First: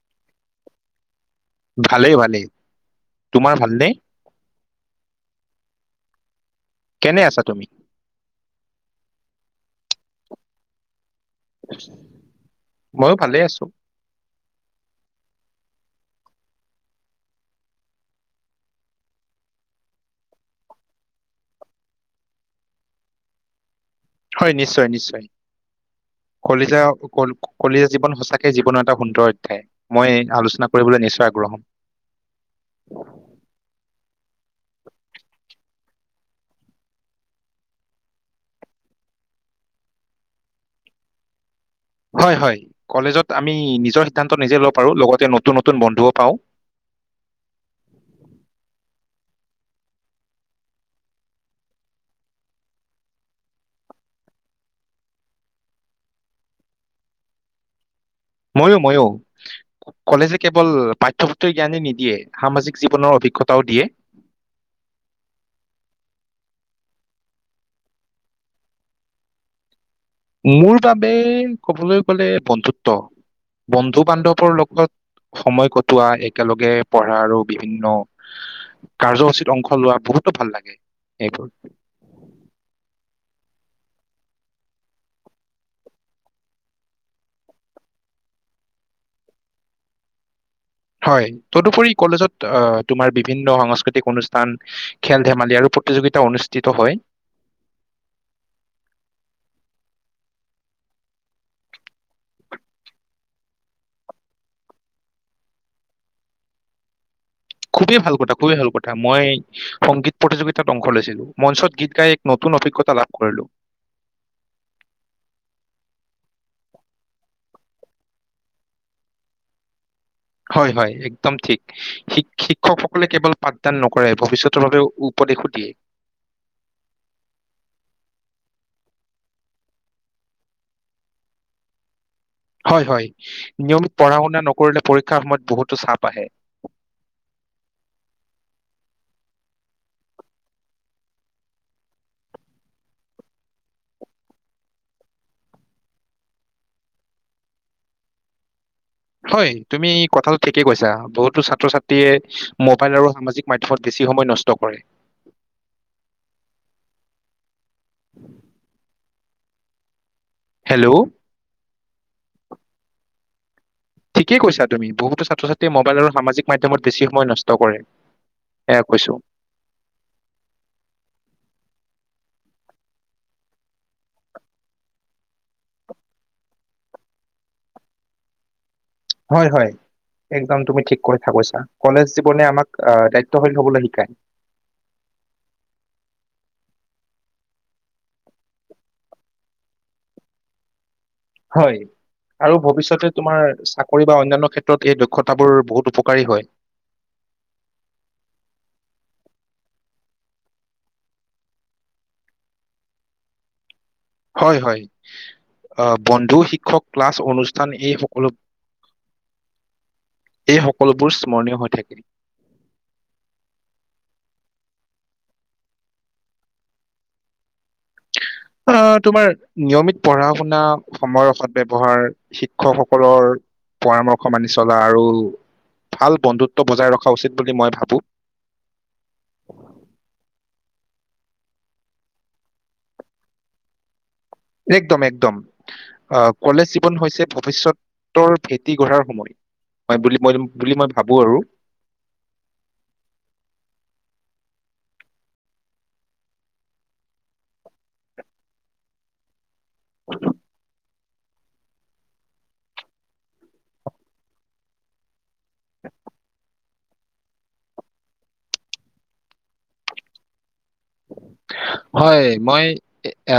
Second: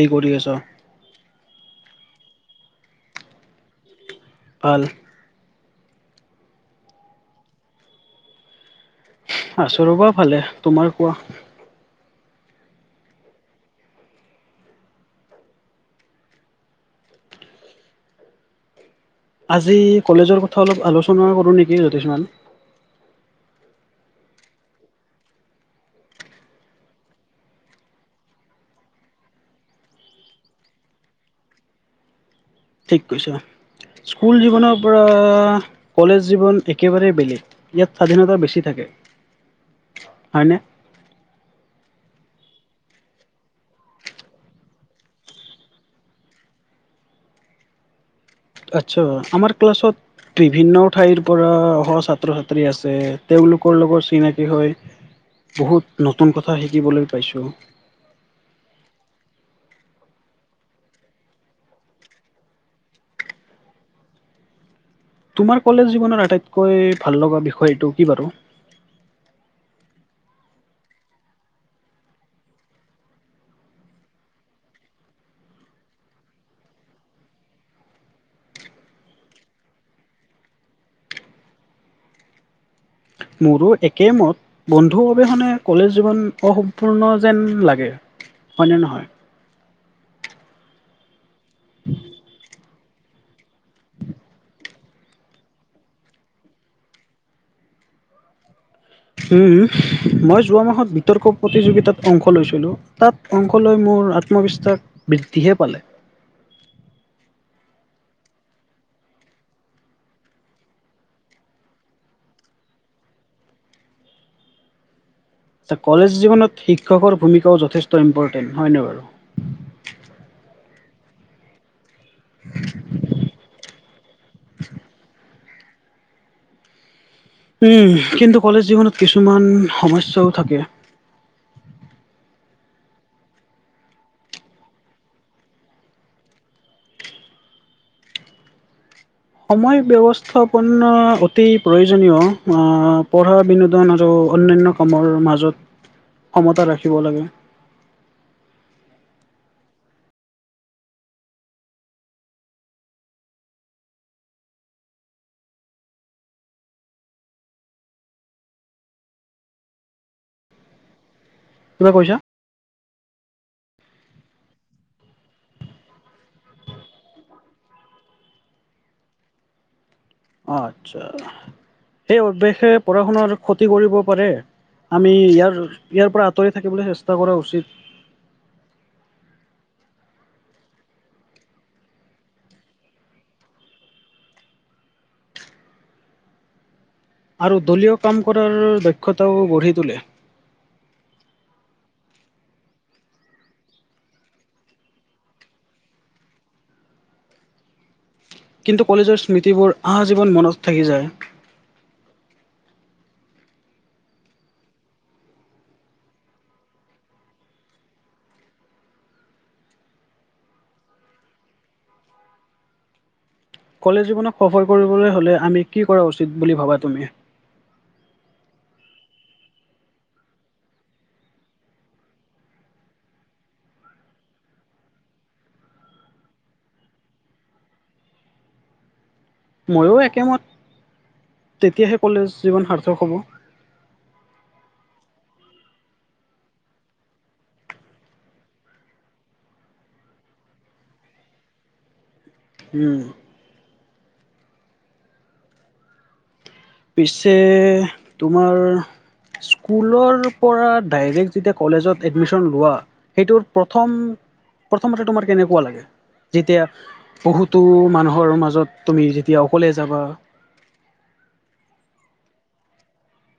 কি কৰি আছ ভালেই ভালেই তোমাৰ ভালনে অল কেনে আছা তুমি আছো ৰ'বা ভালে তোমাৰ কোৱা ময়ো ভালে আছো আজি কলেজৰ কথা অলপ আলোচনা কৰোঁ নেকি জোতিস্মান হয় নিশ্চয় নিশ্চয় কলিজা কলিজা জীৱন সঁচাকে জীৱনৰ এটা সুন্দৰ অধ্যায় মই আলোচনা কৰিবলৈ নিশ্চয় আগ্ৰহম ঠিক কৈছ স্কুল জীৱনৰ পৰা কলেজ জীৱন একেবাৰে বেলেগ ইয়াত স্বাধীনতা বেছি থাকে হয়নে হয় হয় কলেজত আমি নিজৰ সিদ্ধান্ত নিজে লব পাৰোঁ লগতে নতুন নতুন বন্ধুও পাওঁ আচ্ছা আমাৰ ক্লাছত বিভিন্ন ঠাইৰ পৰা অহা ছাত্ৰ ছাত্ৰী আছে তেওঁলোকৰ লগত চিনাকি হয় বহুত নতুন কথা শিকিবলৈ পাইছোঁ ময়ো ময়ো কলেজে কেৱল পাঠ্যপুথৰ জ্ঞানে নিদিয়ে সামাজিক জীৱনৰ অভিজ্ঞতাও দিয়ে তোমাৰ কলেজ জীৱনৰ আটাইতকৈ ভাল লগা বিষয়টো কি বাৰু মোৰ বাবে ক'বলৈ গ'লে বন্ধুত্ব বন্ধু বান্ধৱৰ লগত সময় কটোৱা একেলগে পঢ়া আৰু বিভিন্ন কাৰ্যসূচীত অংশ লোৱা বহুতো ভাল লাগে এইবোৰ মোৰো একেমত বন্ধুৰ অবিহনে কলেজ জীৱন অ্সমপূৰ্ণ যেন লাগে হয় নে নহয় হয় তদুপৰি কলেজত অ তোমাৰ বিভিন্ন সাংস্কৃতিক অনুষ্ঠান, খেল-ধেমালি আৰু প্ৰতিযোগিতা অনুষ্ঠিত হয়। উম' মই যোৱা মাহত বিতৰ্ক প্ৰতিযোগিতাত অংশ লৈছিলোঁ। তাত অংশ লৈ মোৰ আত্মবিশ্বাস বৃদ্ধিহে পালে। খুবেই ভাল কথা, খুবেই ভাল কথা, মই সংগীত প্ৰতিযোগিতাত অংশ লৈছিলো, মঞ্চত গীত গাই এক নতুন অভিজ্ঞতা লাভ কৰিলো। কলেজ জীৱনত শিক্ষকৰ ভূমিকাও যথেষ্ট ইম্পৰ্টেণ্ট হয় নে বাৰু? হয়, হয় একদম ঠিক। শিক শিক্ষকসকলে কেৱল পাঠদান নকৰে, ভৱিষ্যতৰ বাবে উপদেশো দিয়ে। উম' কিন্তু কলেজ জীৱনত কিছুমান সমস্যাও থাকে। হয়, হয় নিয়মিত পঢ়া শুনা নকৰিলে পৰীক্ষাৰ সময়ত বহুতো চাপ আহে। সময় ব্যৱস্থাপনা অতি প্ৰয়োজনীয়, আ পঢ়া বিনোদন আৰু অন্যান্য কামৰ মাজত সমতা ৰাখিব লাগে। হয়' তুমি কথাটো ঠিকেই কৈছা, বহুতো ছাত্ৰ ছাত্ৰীয়ে মোবাইল আৰু সামাজিক মাধ্যমত বেছি সময় নষ্ট কৰে। [inaudible] হেল্ল'? কিবা কৈছা? ঠিকেই কৈছা তুমি, বহুতো ছাত্ৰ ছাত্ৰীয়ে মোবাইল আৰু সামাজিক মাধ্যমত বেছি সময় নষ্ট কৰে। এয়া কৈছো। আচ্ছা, সেই অভ্যাসে পঢ়া শুনাৰ ক্ষতি কৰিব পাৰে। আমি ইয়াৰ, ইয়াৰ পৰা আঁতৰি থাকিবলে চেষ্টা কৰা উচিত। হয় হয়। একদম তুমি ঠিক কথা কৈছা, কলেজ জীৱনে আমাক দায়িত্বশীল হবলে শিকায়। আৰু দলীয় কাম কৰাৰ দক্ষতাও গঢ়ি তোলে। হয়। আৰু ভৱিষ্যতে তোমাৰ চাকৰি বা অন্যান্য ক্ষেত্ৰত এই দক্ষতাবোৰ বহুত উপকাৰী হয়। কিন্তু কলেজৰ স্মৃতিবোৰ আজীৱন মনত থাকি যায়। হয়, হয়। আ বন্ধু, শিক্ষক, ক্লাছ, অনুষ্ঠান এই সকলো এই সকলোবোৰ স্মৰণীয় হৈ থাকে। কলেজ জীৱনক সফল কৰিবলৈ হলে, আমি কি কৰা উচিত বুলি ভাবা তুমি? আ তোমাৰ নিয়মিত পঢ়া শুনা, সময়ৰ সদ ব্যৱহাৰ। শিক্ষকসকলৰ পৰামৰ্শ মানি চলা, আৰু ভাল বন্ধুত্ব বজাই ৰখা উচিত বুলি মই ভাবো। ময়ো একেমত, তেতিয়াহে কলেজ জীৱন সাৰ্থক হ'ব। একদম, একদম, আ কলেজ জীৱন হৈছে ভৱিষ্যতৰ ভেটি গঢ়াৰ সময়। হয় বুলি, মই বুলি, মই ভাবোঁ আৰু। উম। পিছে তোমাৰ স্কুলৰ পৰা ডাইৰেক্ট যেতিয়া কলেজত এডমিশন লোৱা, সেইটোৰ প্ৰথম প্ৰথমতে তোমাৰ কেনেকুৱা লাগে? যেতিয়া বহুতো মানুহৰ মাজত তুমি যেতিয়া অকলে যাবা। হয় মই, আ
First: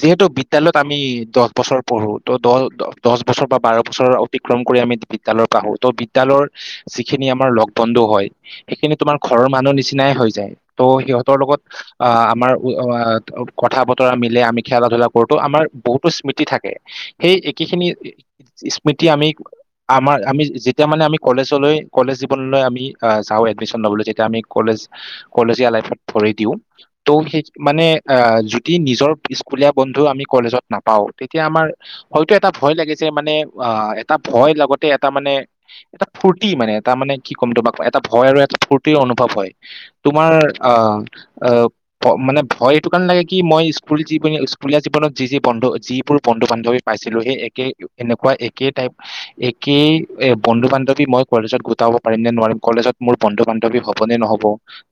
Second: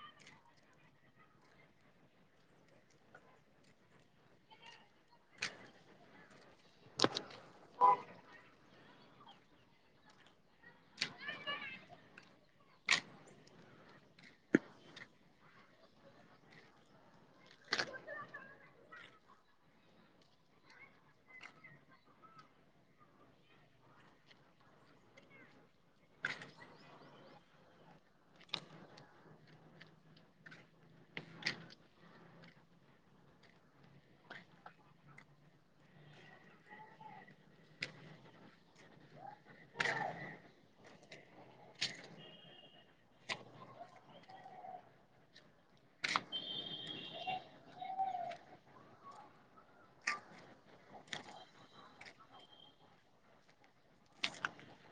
যিহেতু বিদ্যালয় ত আমি দহ বছৰ পঢ়ো, ত দহ দহ বছৰ, বা বাৰ বছৰ অতিক্ৰম কৰি আমি বিদ্যালয়ত আহোঁ, বিদ্যালয়ৰ যিখিনি আমাৰ লগ বন্ধু হয়। সেইখিনি তোমাৰ ঘৰৰ মানুহ নিচিনাই হৈ যায়। ত, সিহঁতৰ লগত অ', আমাৰ কথা বতৰা মিলে আমি খেলা ধূলা কৰোঁতো আমাৰ বহুতো স্মৃতি থাকে। সেই একেখিনি স্মৃতি আমি আমাৰ আমি যেতিয়া মানে আমি কলেজলৈ কলেজ জীৱনলৈ আমি যাওঁ। এডমিশ্যন ল'বলৈ যেতিয়া আমি কলেজ কলেজীয়া আলাইফত ভৰি দিওঁ। ত', সেই মানে আহ যদি নিজৰ স্কুলীয়া বন্ধু আমি কলেজত নাপাওঁ। তেতিয়া আমাৰ হয়তো এটা ভয় লাগি যায়, মানে অ, এটা ভয় লগতে এটা মানে এটা ফূৰ্তি মানে এটা মানে কি ক'ম তোমাক এটা ভয় আৰু এটা ফূৰ্তিৰ অনুভৱ হয়। তোমাৰ অ, আহ, মানে ভয় এইটো কাৰণে লাগে কি মই স্কুল জীৱন স্কুলীয়া জীৱনত যি যি বন্ধু যিবোৰ বন্ধু বান্ধৱী পাইছিলোঁ। সেই একে এনেকুৱা একে টাইপ একেই এ, বন্ধু বান্ধৱী মই কলেজত গোটাব পাৰিম নে নোৱাৰিম। কলেজত মোৰ বন্ধু বান্ধৱী হবনে নহ'ব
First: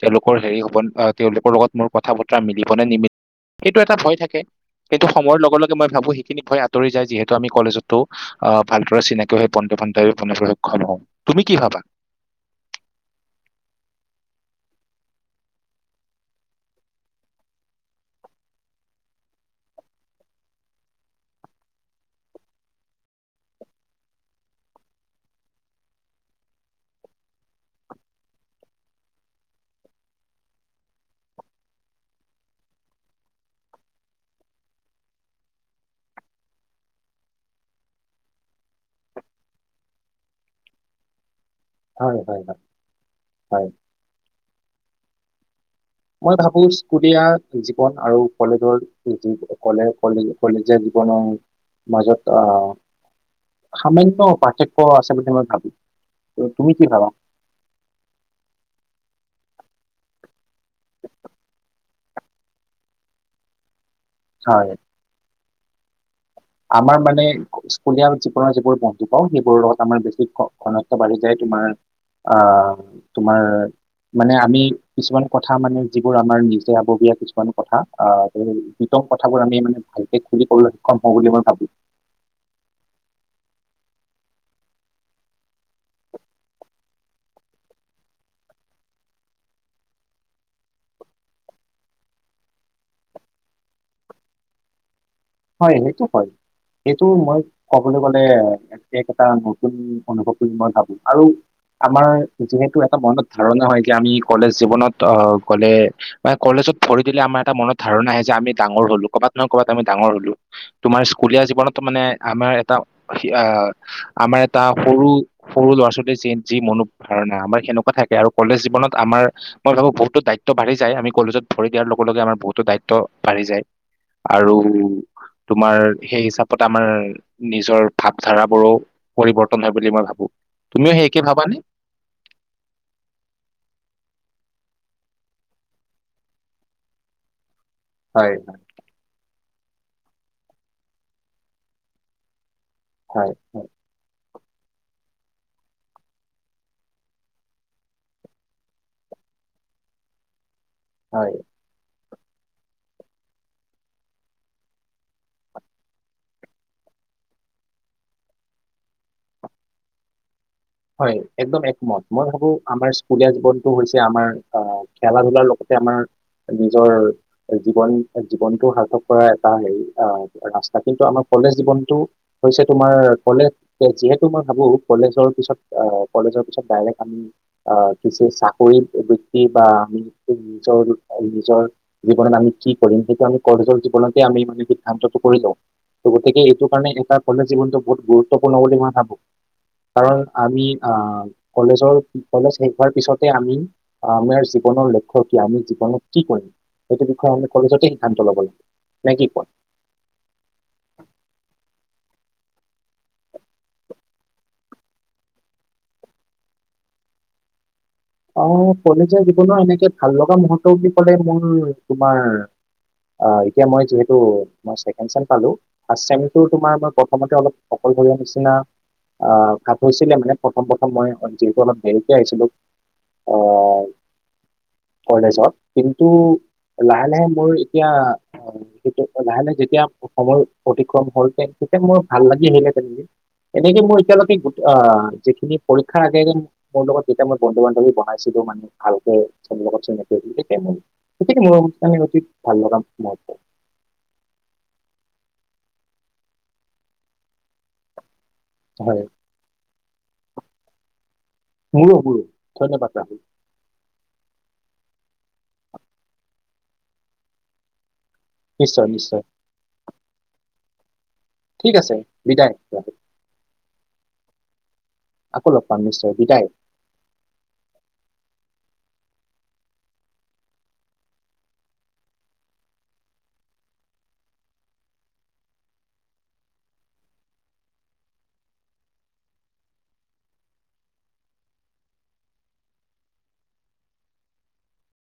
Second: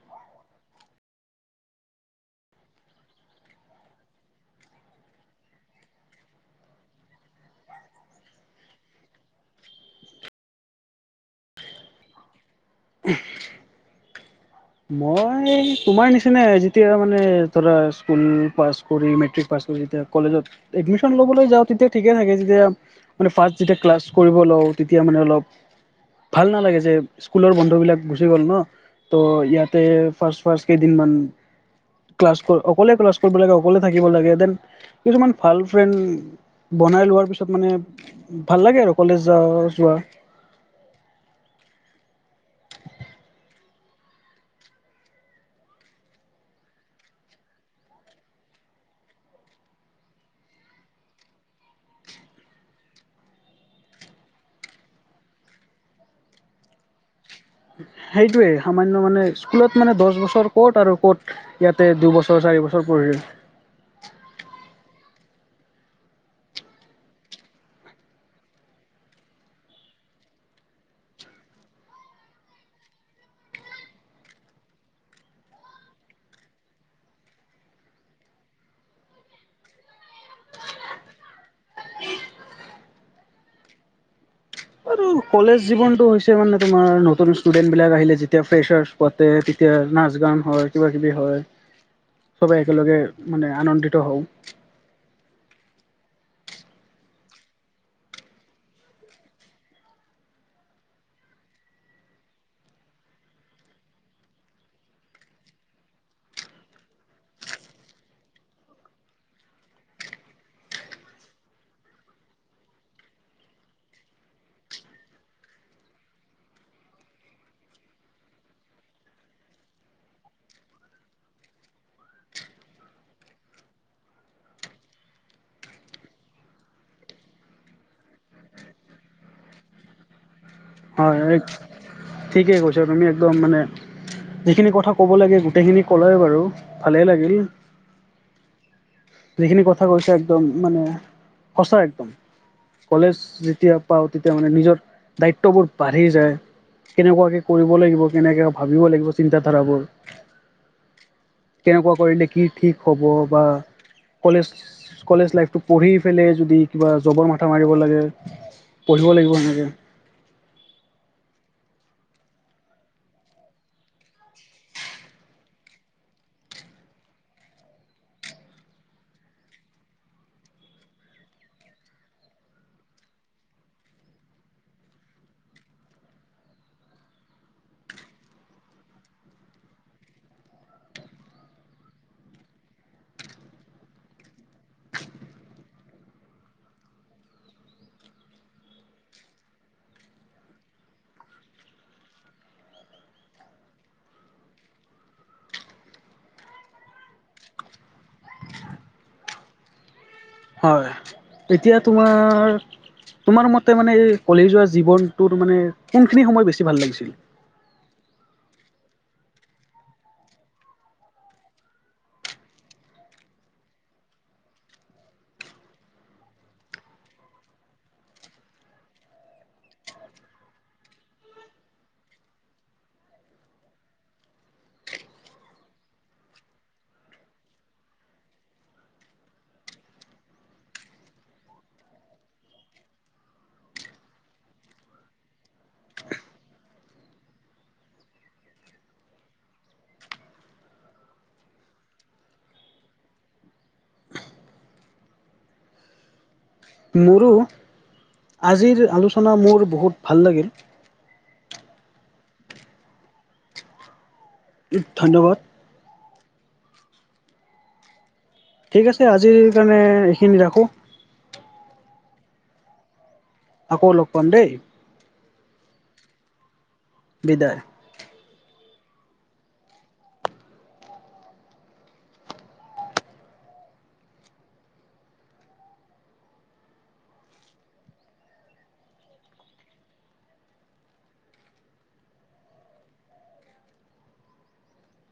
তেওঁলোকৰ হেৰি হবনে তেওঁলোকৰ লগত মোৰ কথা বতৰা মিলিব নে নিমিলিব সেইটো এটা ভয় থাকে। সেইটো সময়ৰ লগে। লগে। মই ভাবোঁ সেইখিনি ভয় আঁতৰি যায়। যিহেতু আমি কলেজতো আহ ভালদৰে চিনাকি হৈ বন্ধু বান্ধৱী কৰিবলৈ সক্ষম হওঁ, তুমি কি ভাবা? মই তোমাৰ নিচিনাই আৰু যেতিয়া মানে ধৰা স্কুল প কৰি মেট্ৰিক পাছ কৰি যেতিয়া কলেজত এডমিশন লবলৈ যাওঁ। তেতিয়া ঠিকে থাকে। যেতিয়া মানে ফাৰ্ষ্ট যেতিয়া ক্লাছ কৰিব লওঁ। তেতিয়া মানে অলপ ভাল নালাগে। যে স্কুলৰ বন্ধু বিলাক গুচি গ'ল ন ত' ইয়াতে ফাৰ্ষ্ট ফাৰ্ষ্ট কেইদিন মান ক্লাছ অকলে ক্লাছ কৰিব লাগে। অকলে থাকিব লাগে। দেন কিছুমান ভাল ফ্ৰেড বনাই লোৱাৰ পিছত মানে ভাল লাগে, আৰু কলেজ যা যোৱা হয়। হয়। হয়। হয়। মই ভাবো স্কুলীয়া জীৱন আৰু কলেজৰ কলে কলেজ কলেজীয়া জীৱনৰ মাজত আহ সামান্য পাৰ্থক্য আছে, বুলি মই ভাবোঁ। তুমি কি ভাবা? সেইটোয়ে সামান্য মানে স্কুলত মানে দহ বছৰ ক'ত আৰু ক'ত ইয়াতে দুবছৰ চাৰি বছৰ পঢ়িলোঁ। হয়। আমাৰ মানে স্কুলীয়া জীৱনৰ যিবোৰ বন্ধু পাওঁ সেইবোৰৰ লগত আমাৰ বেছি ঘ ঘনত্ব বাঢ়ি যায়। তোমাৰ অহ তোমাৰ মানে আমি কিছুমান কথা মানে যিবোৰ আমাৰ নিজে আবগীয়া কিছুমান কথা আহ নিতম কথাবোৰ আমি মানে ভালকে খুলি ক'বলৈ সক্ষম হওঁ বুলি মই ভাবোঁ। আৰু কলেজ জীৱনটো হৈছে মানে তোমাৰ নতুন ষ্টুডেণ্টবিলাক আহিলে। যেতিয়া ফেছাৰছ পাতে তেতিয়া নাচ গান হয়। কিবাকিবি হয়। চবেই একেলগে মানে আনন্দিত হওঁ। হয়। সেইটো হয়। সেইটো মই কবলৈ গলে গোটেই কেইটা নতুন অনুভৱ বুলি মই ভাবোঁ আৰু আমাৰ যিহেতু এটা মনত ধাৰণা হয়। কি আমি কলেজ জীৱনত আহ গলে বা কলেজত ভৰি দিলে। আমাৰ এটা মনত ধাৰনা আহে আমি ডাঙৰ হ'লো'কবাত নহয় ক'বাত আমি ডাঙৰ হলো তোমাৰ স্কুলীয়া জীৱনত মানে আমাৰ এটা আহ আমাৰ এটা সৰু সৰু ল'ৰা ছোৱালীৰ য যি মনো ধাৰণা আমাৰ সেনেকুৱা থাকে। আৰু কলেজ জীৱনত আমাৰ মই ভাবোঁ বহুতো দায়িত্ব বাঢ়ি যায়। আমি কলেজত ভৰি দিয়াৰ লগে। লগে। আমাৰ বহুতো দায়িত্ব বাঢ়ি যায়। আৰু। তোমাৰ সেই হিচাপত আমাৰ নিজৰ ভাৱধাৰাবোৰো পৰিৱৰ্তন হয় বুলি মই ভাবো। তুমিও হয় সেইকে হয় ভাবানে? ঠিকে কৈছা তুমি একদম মানে সেইখিনি কথা কব লাগে গোটেইখিনি ক'লাই বাৰু ভালেই লাগিল। হয়, হয়। যিখিনি কথা কৈছে একদম মানে সঁচা একদম। কলেজ হয় হয় যেতিয়া পাওঁ তেতিয়া মানে নিজৰ দায়িত্ববোৰ বাঢ়ি যায় কেনেকুৱাকৈ কৰিব লাগিব, কেনেকৈ ভাবিব লাগিব চিন্তাধাৰাবোৰ। [inaudible] হয় কেনেকুৱা কৰিলে কি ঠিক হ'ব বা কলেজ- কলেজ লাইফটো পঢ়ি পেলাই, যদি কিবা জবৰ মাথা মাৰিব লাগে। পঢ়িব লাগিব এনেকে। হয়। একদম একমত মই ভাবো আমাৰ স্কুলীয়া জীৱনটো হৈছে আমাৰ অঁ, খেলা ধুলাৰ লগতে আমাৰ- নিজৰ জীৱন জীৱনটো সাৰ্থক কৰা এটা হেৰি আহ ৰাস্তা কিন্তু আমাৰ কলেজ জীৱনটো হৈছে তোমাৰ কলেজ যিহেতু মই ভাবো কলেজৰ পিছত- অঁ কলেজৰ পিছত ডাইৰেক্ট আমি আহ কিছু চাকৰি বৃত্তি বা আমি নিজৰ নিজৰ জীৱনত আমি কি কৰিম, সেইটো আমি কলেজৰ জীৱনতে আমি মানে সিদ্ধান্তটো কৰি লওঁ। ত গতিকে এইটো কাৰণে এটা কলেজ জীৱনটো বহুত গুৰুত্বপূৰ্ণ বুলি মই ভাবো। কাৰণ- আমি আহ কলেজৰ, কলেজ শেষ হোৱাৰ পিছতে আমি- আমাৰ জীৱনৰ লক্ষ্য কি, আমি জীৱনত কি কৰিম, সেইটো বিষয়ে আমি কলেজতে সিদ্ধান্ত ল'ব লাগে। নে কি কোৱা? হয়। তেতিয়া তোমাৰ, তোমাৰ মতে মানে, কলেজিয়া জীৱনটোৰ মানে, কোনখিনি সময়, বেছি ভাল লাগিছিল? অঁ, কলেজীয়া জীৱনৰ এনেকে ভাল লগা মুহৰ্ত বুলি ক'লে, মোৰ তোমাৰ- অঁ, এতিয়া মই যিহেতু মই ছেকেণ্ড চেম পালোঁ। অ, শ্ৰেণীটো তোমাৰ মই প্ৰথমতে অলপ অকলশৰীয়া নিচিনা। আহ কাপোৰ চিলাই মানে প্ৰথম প্ৰথম মই যিহেতু অলপ দেৰিকে আহিছিলো অ কলেজত। কিন্তু লাহে লাহে মোৰ এতিয়া- সেইটো লাহে লাহে যেতিয়া সময়ৰ অতিক্ৰম হল তে তেতিয়া মোৰ ভাল লাগি আহিলে তে এনেকে মোৰ এতিয়ালৈকে, গ যিখিনি পৰীক্ষাৰ আগে, আগে মোৰ লগত দুটাম বন্ধু বান্ধৱী বনাইছিলো মানে ভালকে [unintelligible] গতিকে মোৰ মানে অতি ভাললগা মুহূৰ্ত মোৰো, আজিৰ হয় আলোচনা মোৰ বহুত ভাল লাগিল। হুো হুো ধন্যবাদ ৰা [unintelligible] ধন্যবাদ। নিশ্চয় ঠিক আছে নিশ্চয় আজিৰ কাৰণে এইখিনি ৰাখোঁ। ঠিক আছে বিদায়, ৰাখ। আকৌ লগ পাম দেই। আকৌ লগ পাম, নিশ্চয় বিদায়। বিদায়